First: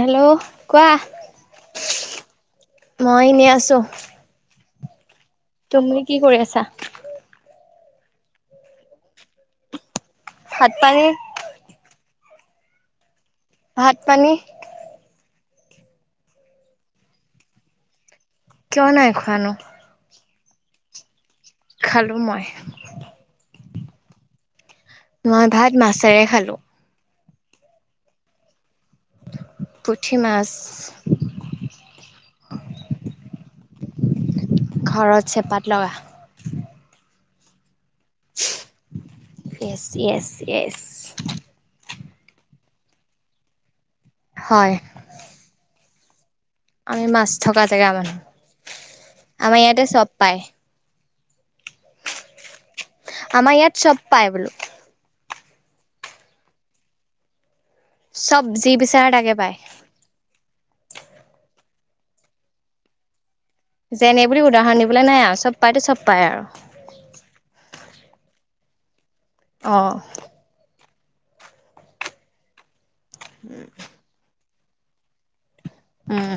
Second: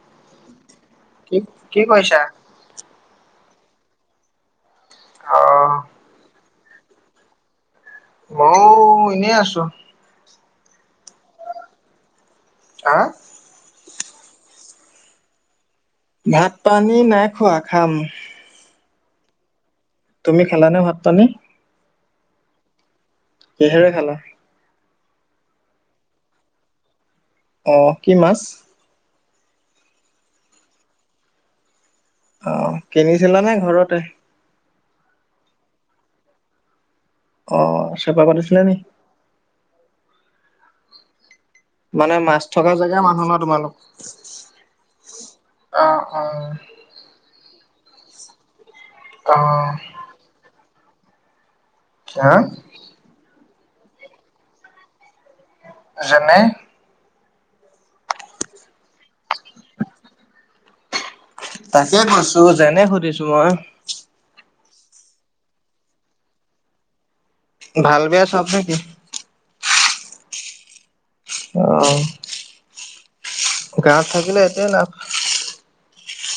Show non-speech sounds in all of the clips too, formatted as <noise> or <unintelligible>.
Hello কোৱা কি কি কৰিছা? মই ইনে আছোঁ। অ তুমি কি কৰি আছা? মইও ইনে আছো। ভাত পানী? আঁ ভাত পানী? ভাত পানী নাই খোৱা খাম। কিয় নাই খোৱানো? তুমি খালা নে ভাত পানী? খালোঁ মই। কিহেৰে খালা? মই ভাত মাছেৰে খালোঁ। অঁ কি মাছ? পুঠি মাছ। ত' ঘৰত চেপাত লগা। অ', চেপা পাতিছিলে নি? Yes yes. মানে মাছ থকা জেগা মানুহ ন তোমালোক? হয়। অ' অ'। আমি মাছ থকা জেগা মানুহ। অ আমা ইয়াতে চব পায়। কিয়া? আমা ইয়াত চব পায় বোলো। যেনে, চব যি বিচাৰা তাকে পাই। তাকে কৈছো যেনে সুধিছোঁ মই। যেনে বুলি উদাহৰণ দিবলে নাই আৰু চব পাইতো চব পাই আৰু। ভাল বেয়া চব নেকি? অ'। অ'। গাঁৱত থাকিলে এইটোৱে লাভ। উম।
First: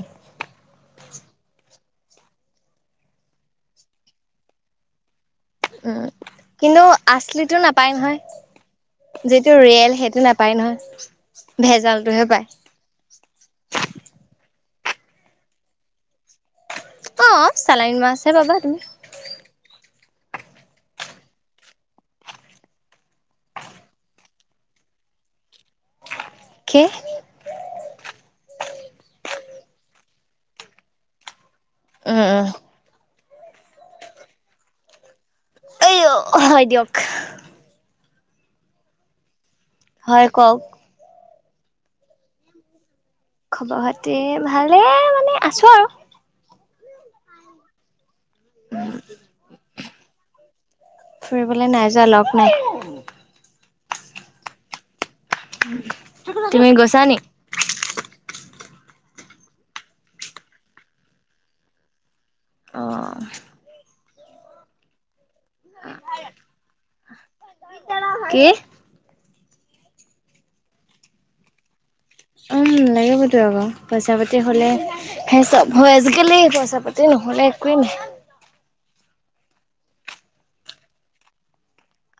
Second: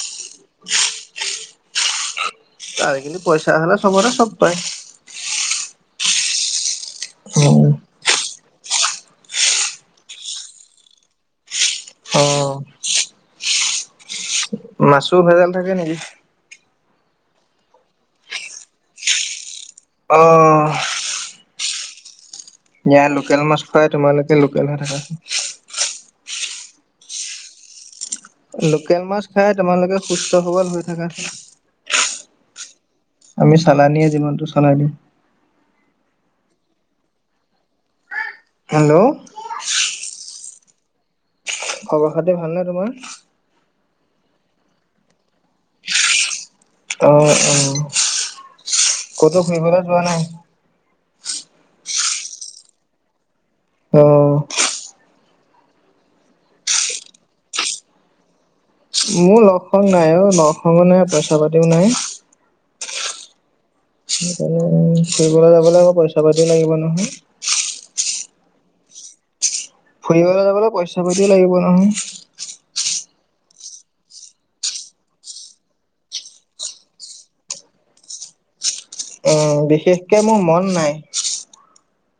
ত আজিকালি পইচা হ'লে চবতে চব পায়। উম, কিন্তু আছলিটো নাপায় নহয়। যিটো ৰিয়েল সেইটো নাপায় নহয়, ভেজালটোহে পায়। মাছোঁ ভেজাল থাকে নেকি? অ', চালানি মাছ হে পাবা তুমি। অ'। ইয়া লোকেল মাছ খুৱাই তোমালোকে লোকেল হৈ থাকা। কি? লোকেল মাছ খাই তোমালোকে সুস্থ সৱল হৈ থাকা। এ, এ। আমি চালানিয়ে যিমানটো চালাই দিম। এই হয় দিয়ক। হেল্ল'। হয় কওক। খবৰ খাতি ভালনে তোমাৰ? খবৰ খাতি ভালে মানে আছোঁ আৰু। অ', অ' ক'তো ফুৰিবলৈ যোৱা নাই? ফুৰিবলৈ নাই যোৱা লগ নাই। অ'। তুমি গৈছা নি? মোৰ লগ চগ নাই অ', লগ চ নাই, পইচা পাতিও নাই। অ'। ফুৰিবলৈ গলে আকৌ পইচা পাতিও লাগিব নহয়। কি ফুৰিবলৈ যাবলৈ পইচা পাতিও লাগিব নহয়। উম, লাগিবতো আকৌ। পইচা পাতি হ'লে হে চব হয় আজিকালি, পইচা পাতি নহ'লে এক <unintelligible> এ, বিশেষকে মোৰ মন নাই।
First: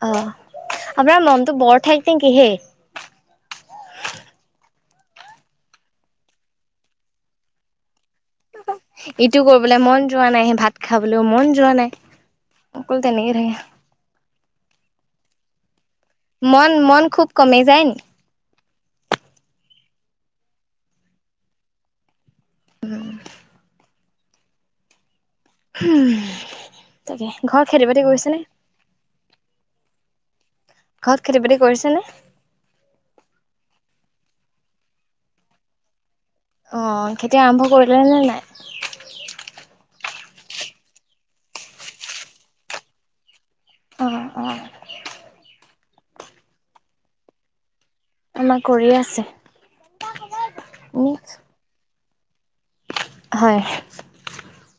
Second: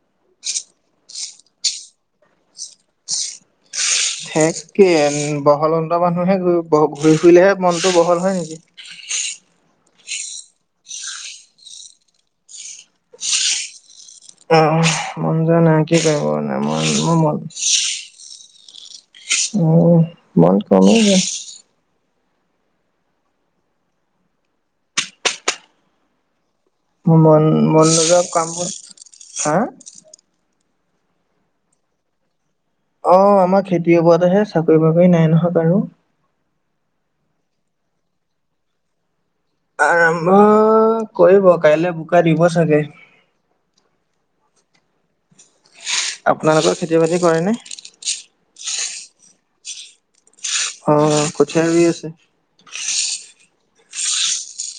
আহ, আপোনাৰ মনটো বৰ ঠেকঠেককে হেই। ঠেক্কে, বহল অন্ত মানুহে ঘূৰি ফুৰিলেহে মনতটো বহল হয় নেকি? এইটো কৰিবলৈ মন যোৱা নাই, সেই ভাত খাবলৈও মন যোৱা নাই। আকৌ তেনেকেই থাকে। অ', অ' মন যোৱা নাই, কি কৰিব মন ম-মোৰ খুব মন। কমি যায় নি উ, মন কমিলগে। উম। হুম। মন মনোযোৱাক কামবোৰ, হা? ঘৰত খেতি বাতি কৰিছেনে? অ' আমাৰ খেতিৰ ওপৰতহে, চাকৰি বাকৰি নাই নহক আৰু। অ' খেতি আৰম্ভ কৰিলে নে নাই? আৰম্ভ কৰিব, কাইলৈ বোকা দিব চাগে। অ', অ'। আপোনালোকৰ খেতি বাতি কৰেনে? আমাৰ কৰিয়ে আছে। অ' কঠিয়ীয়া ৰুই আছে? হয়।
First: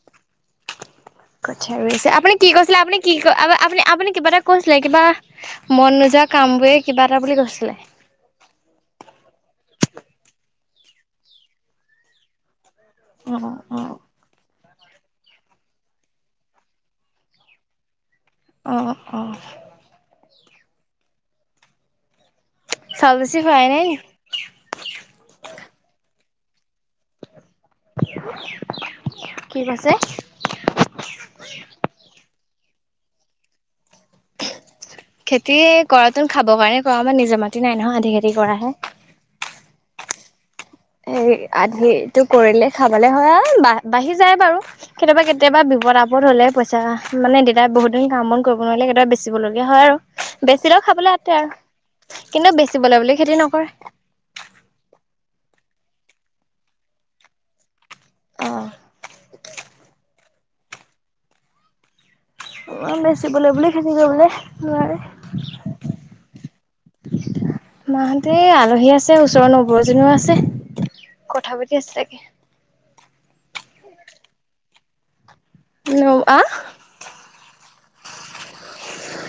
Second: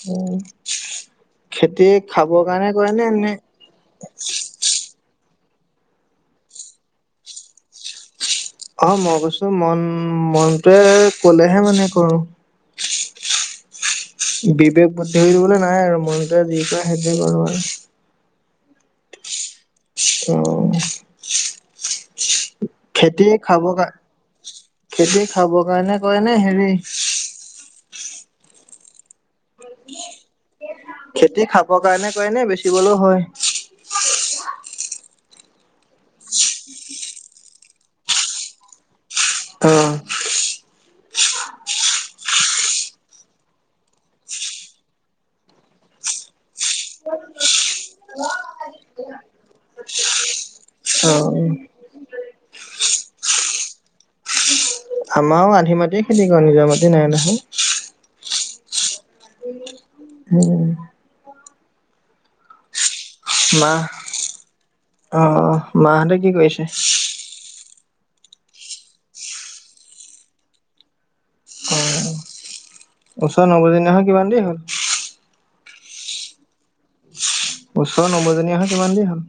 উ। কঠিয়া ৰুই আছে। আপুনি কি কৈছিলে, আপুনি কি নে আপনি আপুনি কিবা এটা কৈছিলে কিবা। মন নোযোৱা কামবোৰে কিবা এটা বুলি কৈছিলে। অ' মই কৈছোঁ মন মনটোৱে কলেহে মানে কৰোঁ। অ', অ'। বিবেক বুদ্ধি হৈ দিবলৈ নাই আৰু, মনটো যি কৰে সেইটোৱে কৰোঁ আৰু। অ', অ'। অ'। চাউল খেতি বেছি খাব হোৱাই নাই কাৰ, নি? খেতি খাব কাৰণে কৰে নে হেৰি কি কৈছে? শিকিবলৈ হয়। খেতি কৰাটোন খাব কাৰণে কৰোঁ, আমাৰ নিজৰ মাটি নাই নহয়, আধি খেতি কৰাহে। অ'। এ, আধিটো কৰিলে খাবলে হয় আৰু, বা-বাঢ়ি যায় বাৰু কেতিয়াবা কেতিয়াবা। বিপত আপদ হ'লে পইচা মানে দেতাই বহুত দিন কাম বন কৰিব নোৱাৰিলে, কেতিয়াবা বেচিব লগগীয়া হয় আৰু বেছিলেও। খাবলৈ আটে আৰু কিন্তু বেচিবলে বুলি খেতি নকৰে। আমাৰও আধি মাটিয়ে খেতি কৰে। নিজৰ মাটি নাই নহয়। আহ। <unintelligible> অ' বেছি। বেচিবলৈ বুলি মা খেতি কৰিবলে নোৱাৰে। অ মাহঁতে কি কৰিছে? মাহঁতে আলহী আছে, ওচৰৰ নৌবো এজনীও আছে কথা পাতি আছে তাকে। ওচৰ নৌবো জনি অহা কিমান দেই হ'ল। ন আহ। ওচৰ নবজনীয়া অহা কিমান দেৰি হ'ল।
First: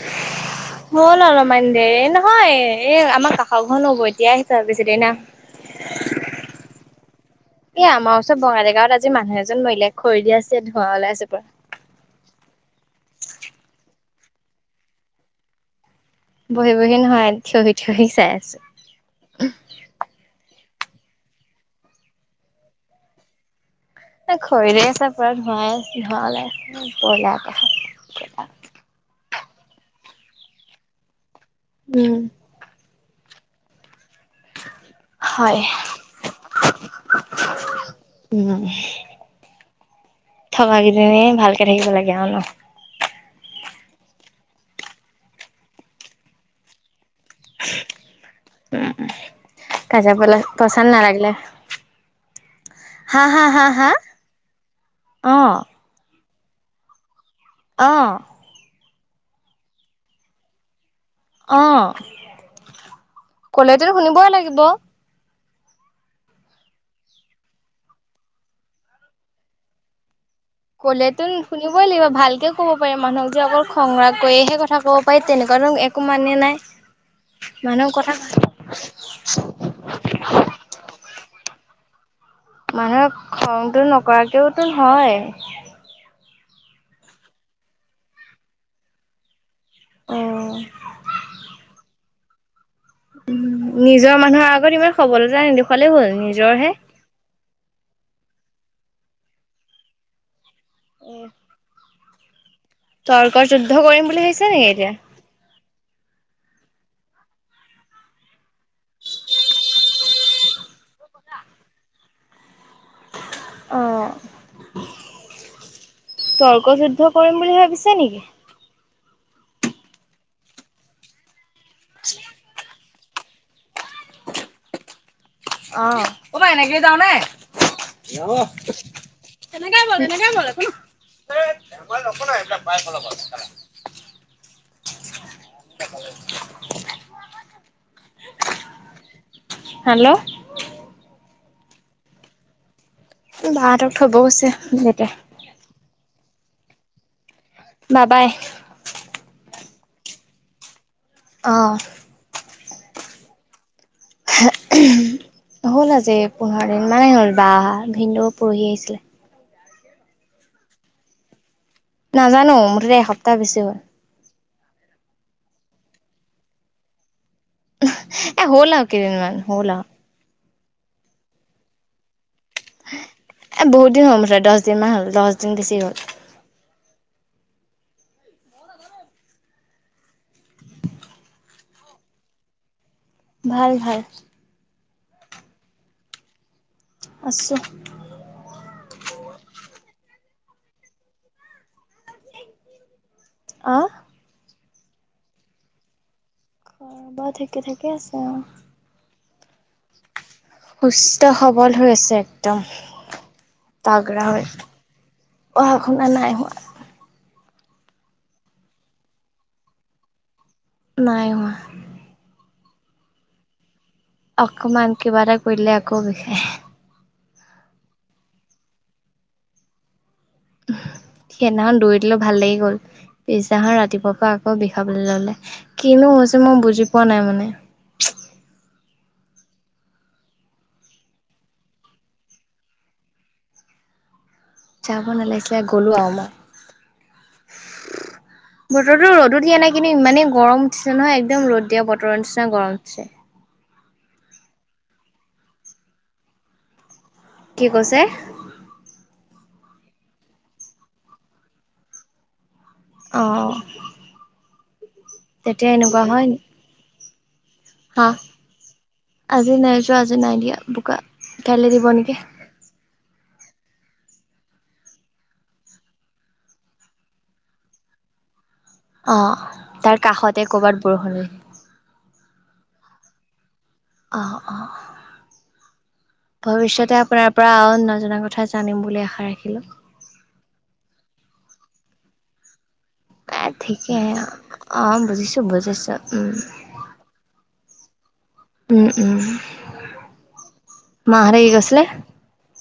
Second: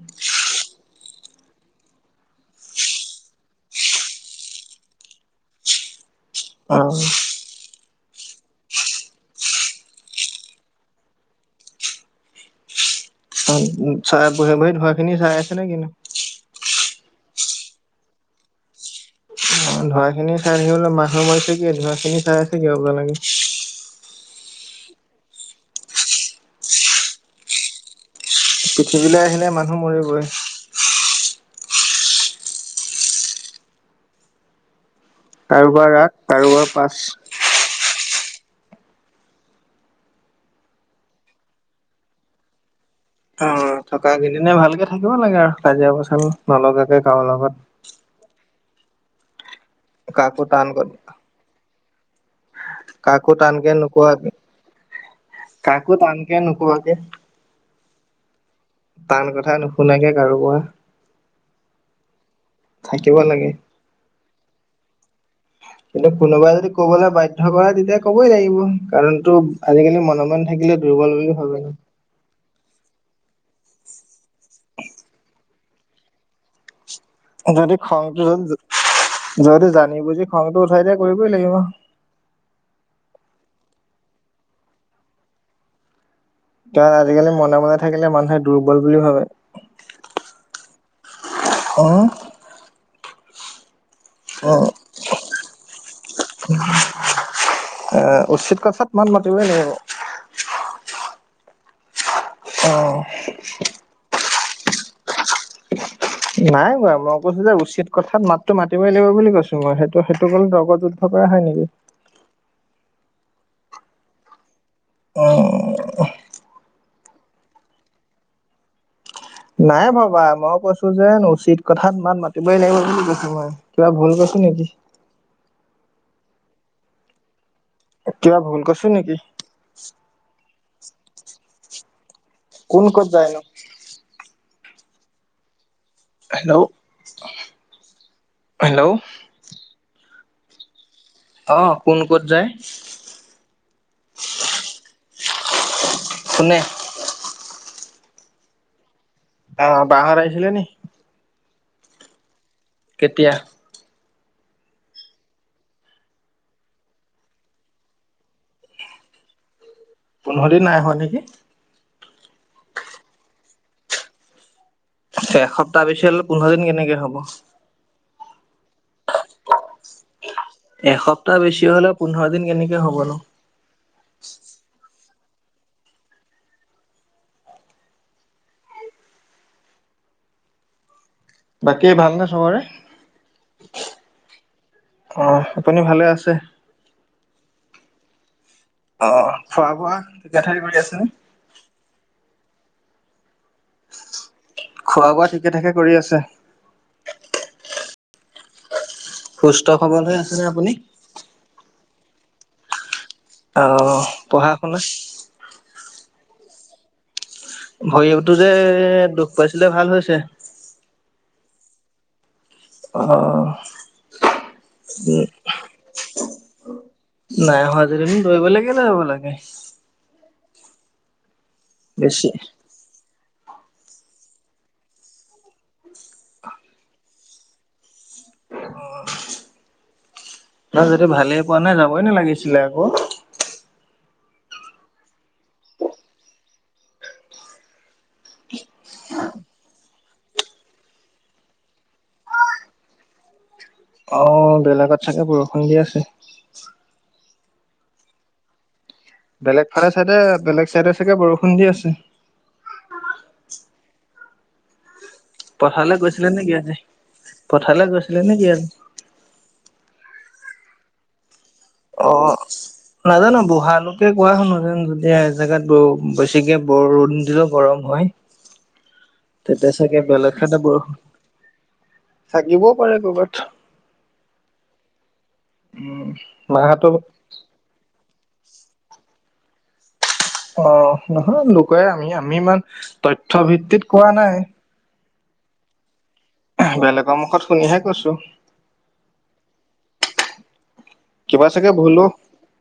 হ'ল অলপমান দেৰি নহয় এই আমাৰ কাষৰ ঘৰ নৌবো এতিয়া আহিছে সিদিনা। <unintelligible> এ আমাৰ ওচৰত বঙাইীগাঁৱত আজি মানুহ এজন মৰিলে খৰি দি আছে, ধোঁৱা ওলাই আছে পুৰা। অ' চাই বহি বহি ধোৱা খিনি চাই আছে নে কিন্তু? বহি বহি নহয় থিয়হি থিয়হি চাই আছো। অ' ধোৱা খিনি চাই থাকিবলৈ মানুহ মাৰিছে কি ধোৰা খিনি চাই আছে কি আপোনালোকে। ঘৰৰে আছে পোৰা ধোৱাই আ ধোৱা ওলায় কতা। পৃথিৱীলৈ আহিলে মানুহ মৰিবই। উম। <unintelligible> কাৰোবাৰ ৰাগ কাৰোবাৰ পাঁচ। উম, থকাকেইদিন ভালকে থাকিব লাগে আৰু ন। অ' থকা কেদিন নে ভালকে থাকিব লাগে আৰু কাজিয়া পচাল নলগাকে। কাৰো লগত। উম, কাজাপাল কাকো টান পচন্দ নালাগিলে। হা কাকো হা হা টানকে হা নোকয়, অ কাকো টান কিয় নোকোৱাকে। আহ। টান কথা নুশুনাকে কাৰোবাৰ। অ' থাকিব লাগে। কলেটো শুনিবই লাগিব। কিন্তু কোনোবাই যদি ক'বলৈ বাধ্য কৰাই তেতিয়া ক'বই লাগিব, কাৰণ টো আজিকালি মনে মনে। থাকিলে ক'লে দুৰ্বল তোন বুলি ভাবে ন। শুনিবই লাগিব ভালকে। ক'ব পাৰি মানুহক যে অকল খংৰাগ কৰিহে সেই কথা ক'ব পাৰি তেনেকুৱা ধৰো একো মানে নাই। যদি মানুহৰ কথা খংটো যদি যদি জানি বুজি খংটো উঠাই দিয়া কৰিবই লাগিব। মানুহে খংটো নকৰাকেওতো হয়। কাৰণ আজিকালি মনে মনে থাকিলে মানুহে দুৰ্বল বুলি ভাবে। অ' অ' নিজৰ মানুহৰ অ আগত ইমান খবলতা নে দেখুৱালে হ'ল নিজৰ হে। এ উচিত কথাত মাত মাতিবই লাগিব। <unintelligible> অ তৰ্ক যুদ্ধ কৰিম বুলি ভাবিছ নেকি এতিয়া। <unintelligible> নাই কোৱা মই কৈছো, যে উচিত কথাত মাতো মাতিবই লাগিব বুলি কৈছো। মই সেইটো সেইটো ক'লে <unintelligible> কৰা হয় নেকি। আহ। অহ' হ। তৰ্ক যুদ্ধ কৰিম বুলি ভাবিছে নেকি? নাই ভবা মই কৈছো যে উচিত কথাত মাত মাতিবই লাগিব বুলি। ছ মই কিবা ভুল কৈছো নেকি? অ', কবা এনেকে যাওঁ নে? কিবা ভুল কৈছোঁ নেকি? তেনেকেই বল, তেনেকেই বল কোন ক'ত যায় নো <unintelligible> <unintelligible> হেল্ল', হেল্ল'। <inaudible> অ', কোন ক'ত যায়? বাহতক থব গৈছে দেউতাই। কোনে? বাবাই। অ', বাহঁত আহিছিলে নি? অ'। কেতিয়া? <inaudible> হ'ল আজি পোন্ধৰ দিন মানে হ'ল বা অহা ভিনদেও পৰহি আহিছিলে। পোন্ধৰ দিন নাই হোৱা নেকি? নাজানো মুঠতে এসপ্তাহ বেছি হ'ল। এসপ্তাহ বেছি হ'লে, পোন্ধৰ দিন কেনেকে হ'ব? এ, হ'ল আও কেইদিনমান হ'ল আও। এসপ্তাহ বেছি হ'লে, পোন্ধৰ দিন কেনেকে হ'ব ন? <unintelligible> দহ দিনমান হ'ল, দহ দিন বেছি হ'ল। বাকী ভাল নে চবৰে? ভাল ভাল অ', আপুনি ভালে আছে? আছোঁ। অ', খোৱা বোৱা ঠিকে থাকে কৰি আছে? অ', খোৱা বোৱা ঠিকে ঠাকে কৰি আছে? অ', খোৱা বোৱা ঠিকে ঠাকে আছে অ'। সুস্থ সবল হৈ আছে? সুস্থ সবল হৈ আছে একদম। অ', তাগ্ৰা হয়, পঢ়া শুনা? পঢ়া শুনা নাই হোৱা। ভৰিতো যে দুখ পাইছিলে ভাল হৈছে? নাই হোৱা। অ'। অকমান কিবা এটা কৰিলে আকৌ বিষাই। নাই হোৱা যদি দৌৰিব কিয় যাব লাগে। সেইদিনাখন দৌৰি দিলোঁ বেছি ভাল লাগি গ'ল। পিছদিনাখন ৰাতিপুৱাৰ পৰা আকৌ বিষাবলৈ ল'লে, কিনো হৈছে মই বুজি পোৱা নাই মানে। <inaudible> তই যদি ভালেই পোৱা নাই যাবই নালাগিছিলে আকৌ? যাব নালাগিছিলে গ'লো আৰু মই। <inaudible> বতৰটো ৰ'দদো দিয়া নাই, কিন্তু ইমানেই গৰম উঠিছে নহয়, একদম ৰ'দ দিয়া বতৰ নিচিনা গৰম উঠিছে। অ', বেলেগত চাগে বৰষুণ দি আছে। কি কৈছে? বেলেগ ফালে চাইডে, বেলেগ চাইডে চাগে বৰষুণ দি আছে। অ'। তেতিয়া পথাৰলৈ গৈছিলা নে যোৱা নাই? অ', আজি নাই যোৱা আজি নাই দিয়া। বোকা কাইলৈ দিব নেকি। অ', নাজানো বুঢ়ালোকে কোৱা শুনোঁ যেন যেতিয়া জেগাত ব বেছিকে বৰুণ দিলেও গৰম হয়। <inaudible> অ তেতিয়া তাৰ চাগে বেলেগ কাষতে চাইদে কৰ'বাত বৰষু, বৰষুণ দিলে থাকিবওঁ পাৰে কৰ'বাত। অ', অ'। মাহতো ভৱিষ্যতে আপোনাৰ পৰা নজনা কথা জানিম বুলি আশা ৰাখিলোঁ। অ', নহয় লোকে আমি আমি ইমান তথ্য ভিত্তিত কোৱা নাই। তো বুজিছোঁ। <unintelligible> বেলেগৰ মুখত শুনিহে কৈছোঁ। উম, উম। মাহঁতে কিবা কি চাগে কৈছিলে? ভুলো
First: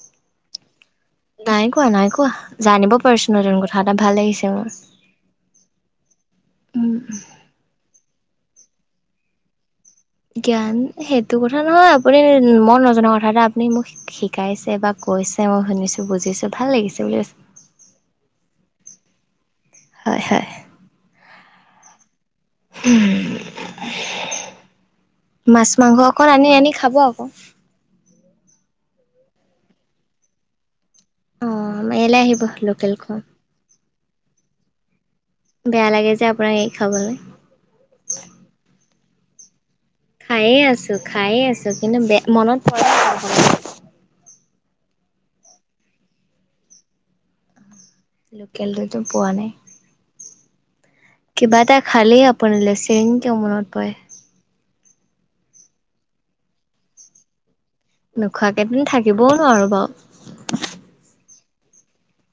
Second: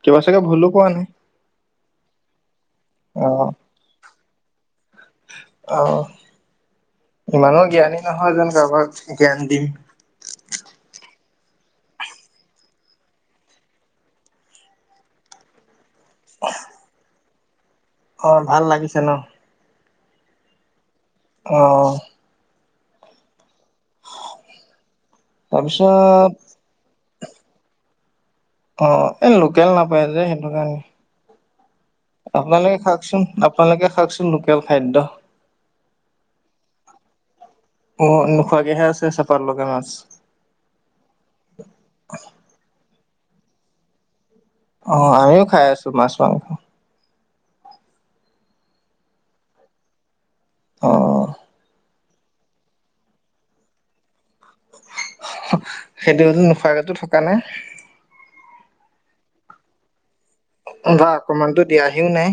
কিবা চাগে ভূলো কোৱা নাই। নাই কোৱা নাই কোৱা, জানিব অ পাৰিছোঁ নতুন কথা এটা ভাল লাগিছে মোৰ। অ', উম ইমানো জ্ঞানী নহয় যেন কাৰোবাক জ্ঞান দিম। জ্ঞান, সেইটো কথা নহয় আপুনি মই নজনা কথা এটা আপুনি মোক শি-শিকাইছে বা ক কৈছে মই শুনিছোঁ বুজিছোঁ ভাল লাগিছে বুলি কৈছে। অ', ভাল লাগিছে ন। হয় হয়। অ'। <unintelligible> মাছ মাংস অকণ তাৰপিছত আনি আনি খাব আকৌ। অ', এ লোকেল নাপায় যে সেইটো কাৰণে। অ ইয়ালৈ আহিব আপোনালোকে লোকেল খোৱা খাওকচোন আপোনালোকে খাওকচোন লোকেল খাদ্য। বেয়া লাগে যে আপোনাক এৰি খাবলে। অ', নোখোৱাকেহে আছে চেপাত লগা মাছ। খায়ে আছো, খায়ে আছো কিন্তু বে-মনত <unintelligible> অ', আমিও খাই আছো মাছ মাংস। লোকেল দৈ তো পোৱা নাই। অ'। কিবা এটা খালেই আপুনালৈ চেং কে মনত পৰে। <inaudible> সেইটোৱেতো নোখোৱাকেটো থকা নাই। নোখোৱাকেইটোন থাকিবও নোৱাৰোঁ বাৰু। বা অকমানটো দিয়াহিও নাই।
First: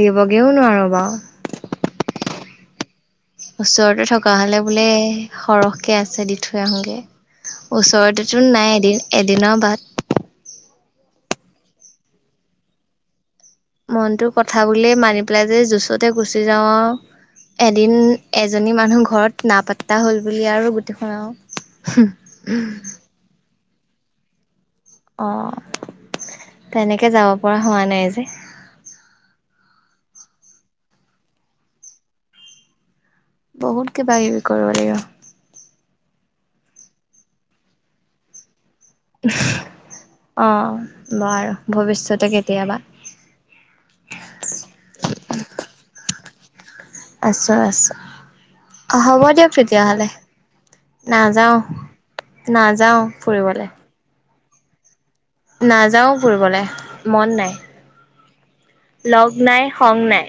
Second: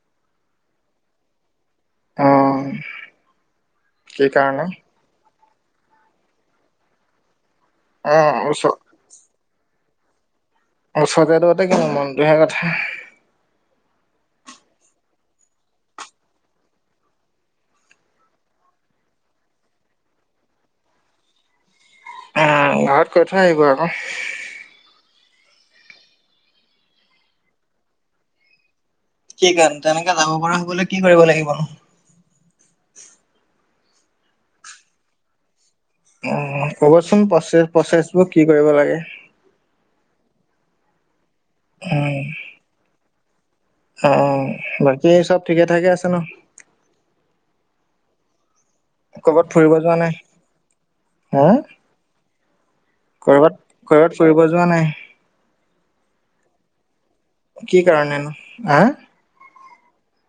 দিবগেও নোৱাৰো বাও। অ। ওচৰতে কি থকা হলে কাৰণে বোলে সৰহকে আছে দি থৈ আহোংগে। অ ওচৰতেতো ওচ নাই এদিন-এদিনৰ বাট। ওচৰতে দুৰতে কিনো মনটোহে কথা। মনটো কথা বুলিয়েই মাৰি পেলাইযে জছতে গুচি যাওঁ আৰু। এদিন, এজনী মানুহ ঘৰত নাপাত্তা হ'ল বুলি আৰু গোটেইখন আও। <inaudible> ঘৰত কৈ থৈ আহিবা আকৌ। অ', তেনেকে যাব পৰা হোৱা নাই যে। কি কাৰণে, তেনেকে যাব পৰা হ'বলে কি কৰিব লাগিবনো?। বহুত কিবা কিবি কৰিব লাগিব। <inaudible> ক'বচোন প্ৰচে-প্ৰচেছবোৰ কি কৰিব লাগে। অ', বাৰু, উম। ভৱিষ্যতে কেতিয়াবা। অ', বাকী চব ঠিকে ঠাকে আছে ন। আছো-আছো, হ'ব ক'বাত দিয়ক ফুৰিব যোৱা তেতিয়াহ'লে। নাই হা? নাযাওঁ, নাযাওঁ কৰবাত ফুৰিবলে। কৰবাত ফুৰিব যোৱা নাই? নাযাওঁ ফুৰিবলে। মন নাই কি কাৰণেনো? হা লগ নাই, সং নাই।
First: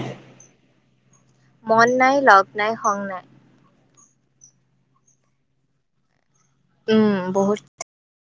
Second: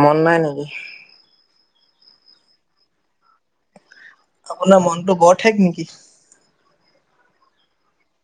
মন নাই নেকি? মন নাই, লগ নাই, খং নাই। আপোনাৰ মনটো বৰ ঠেক নেকি? উম, বহুত।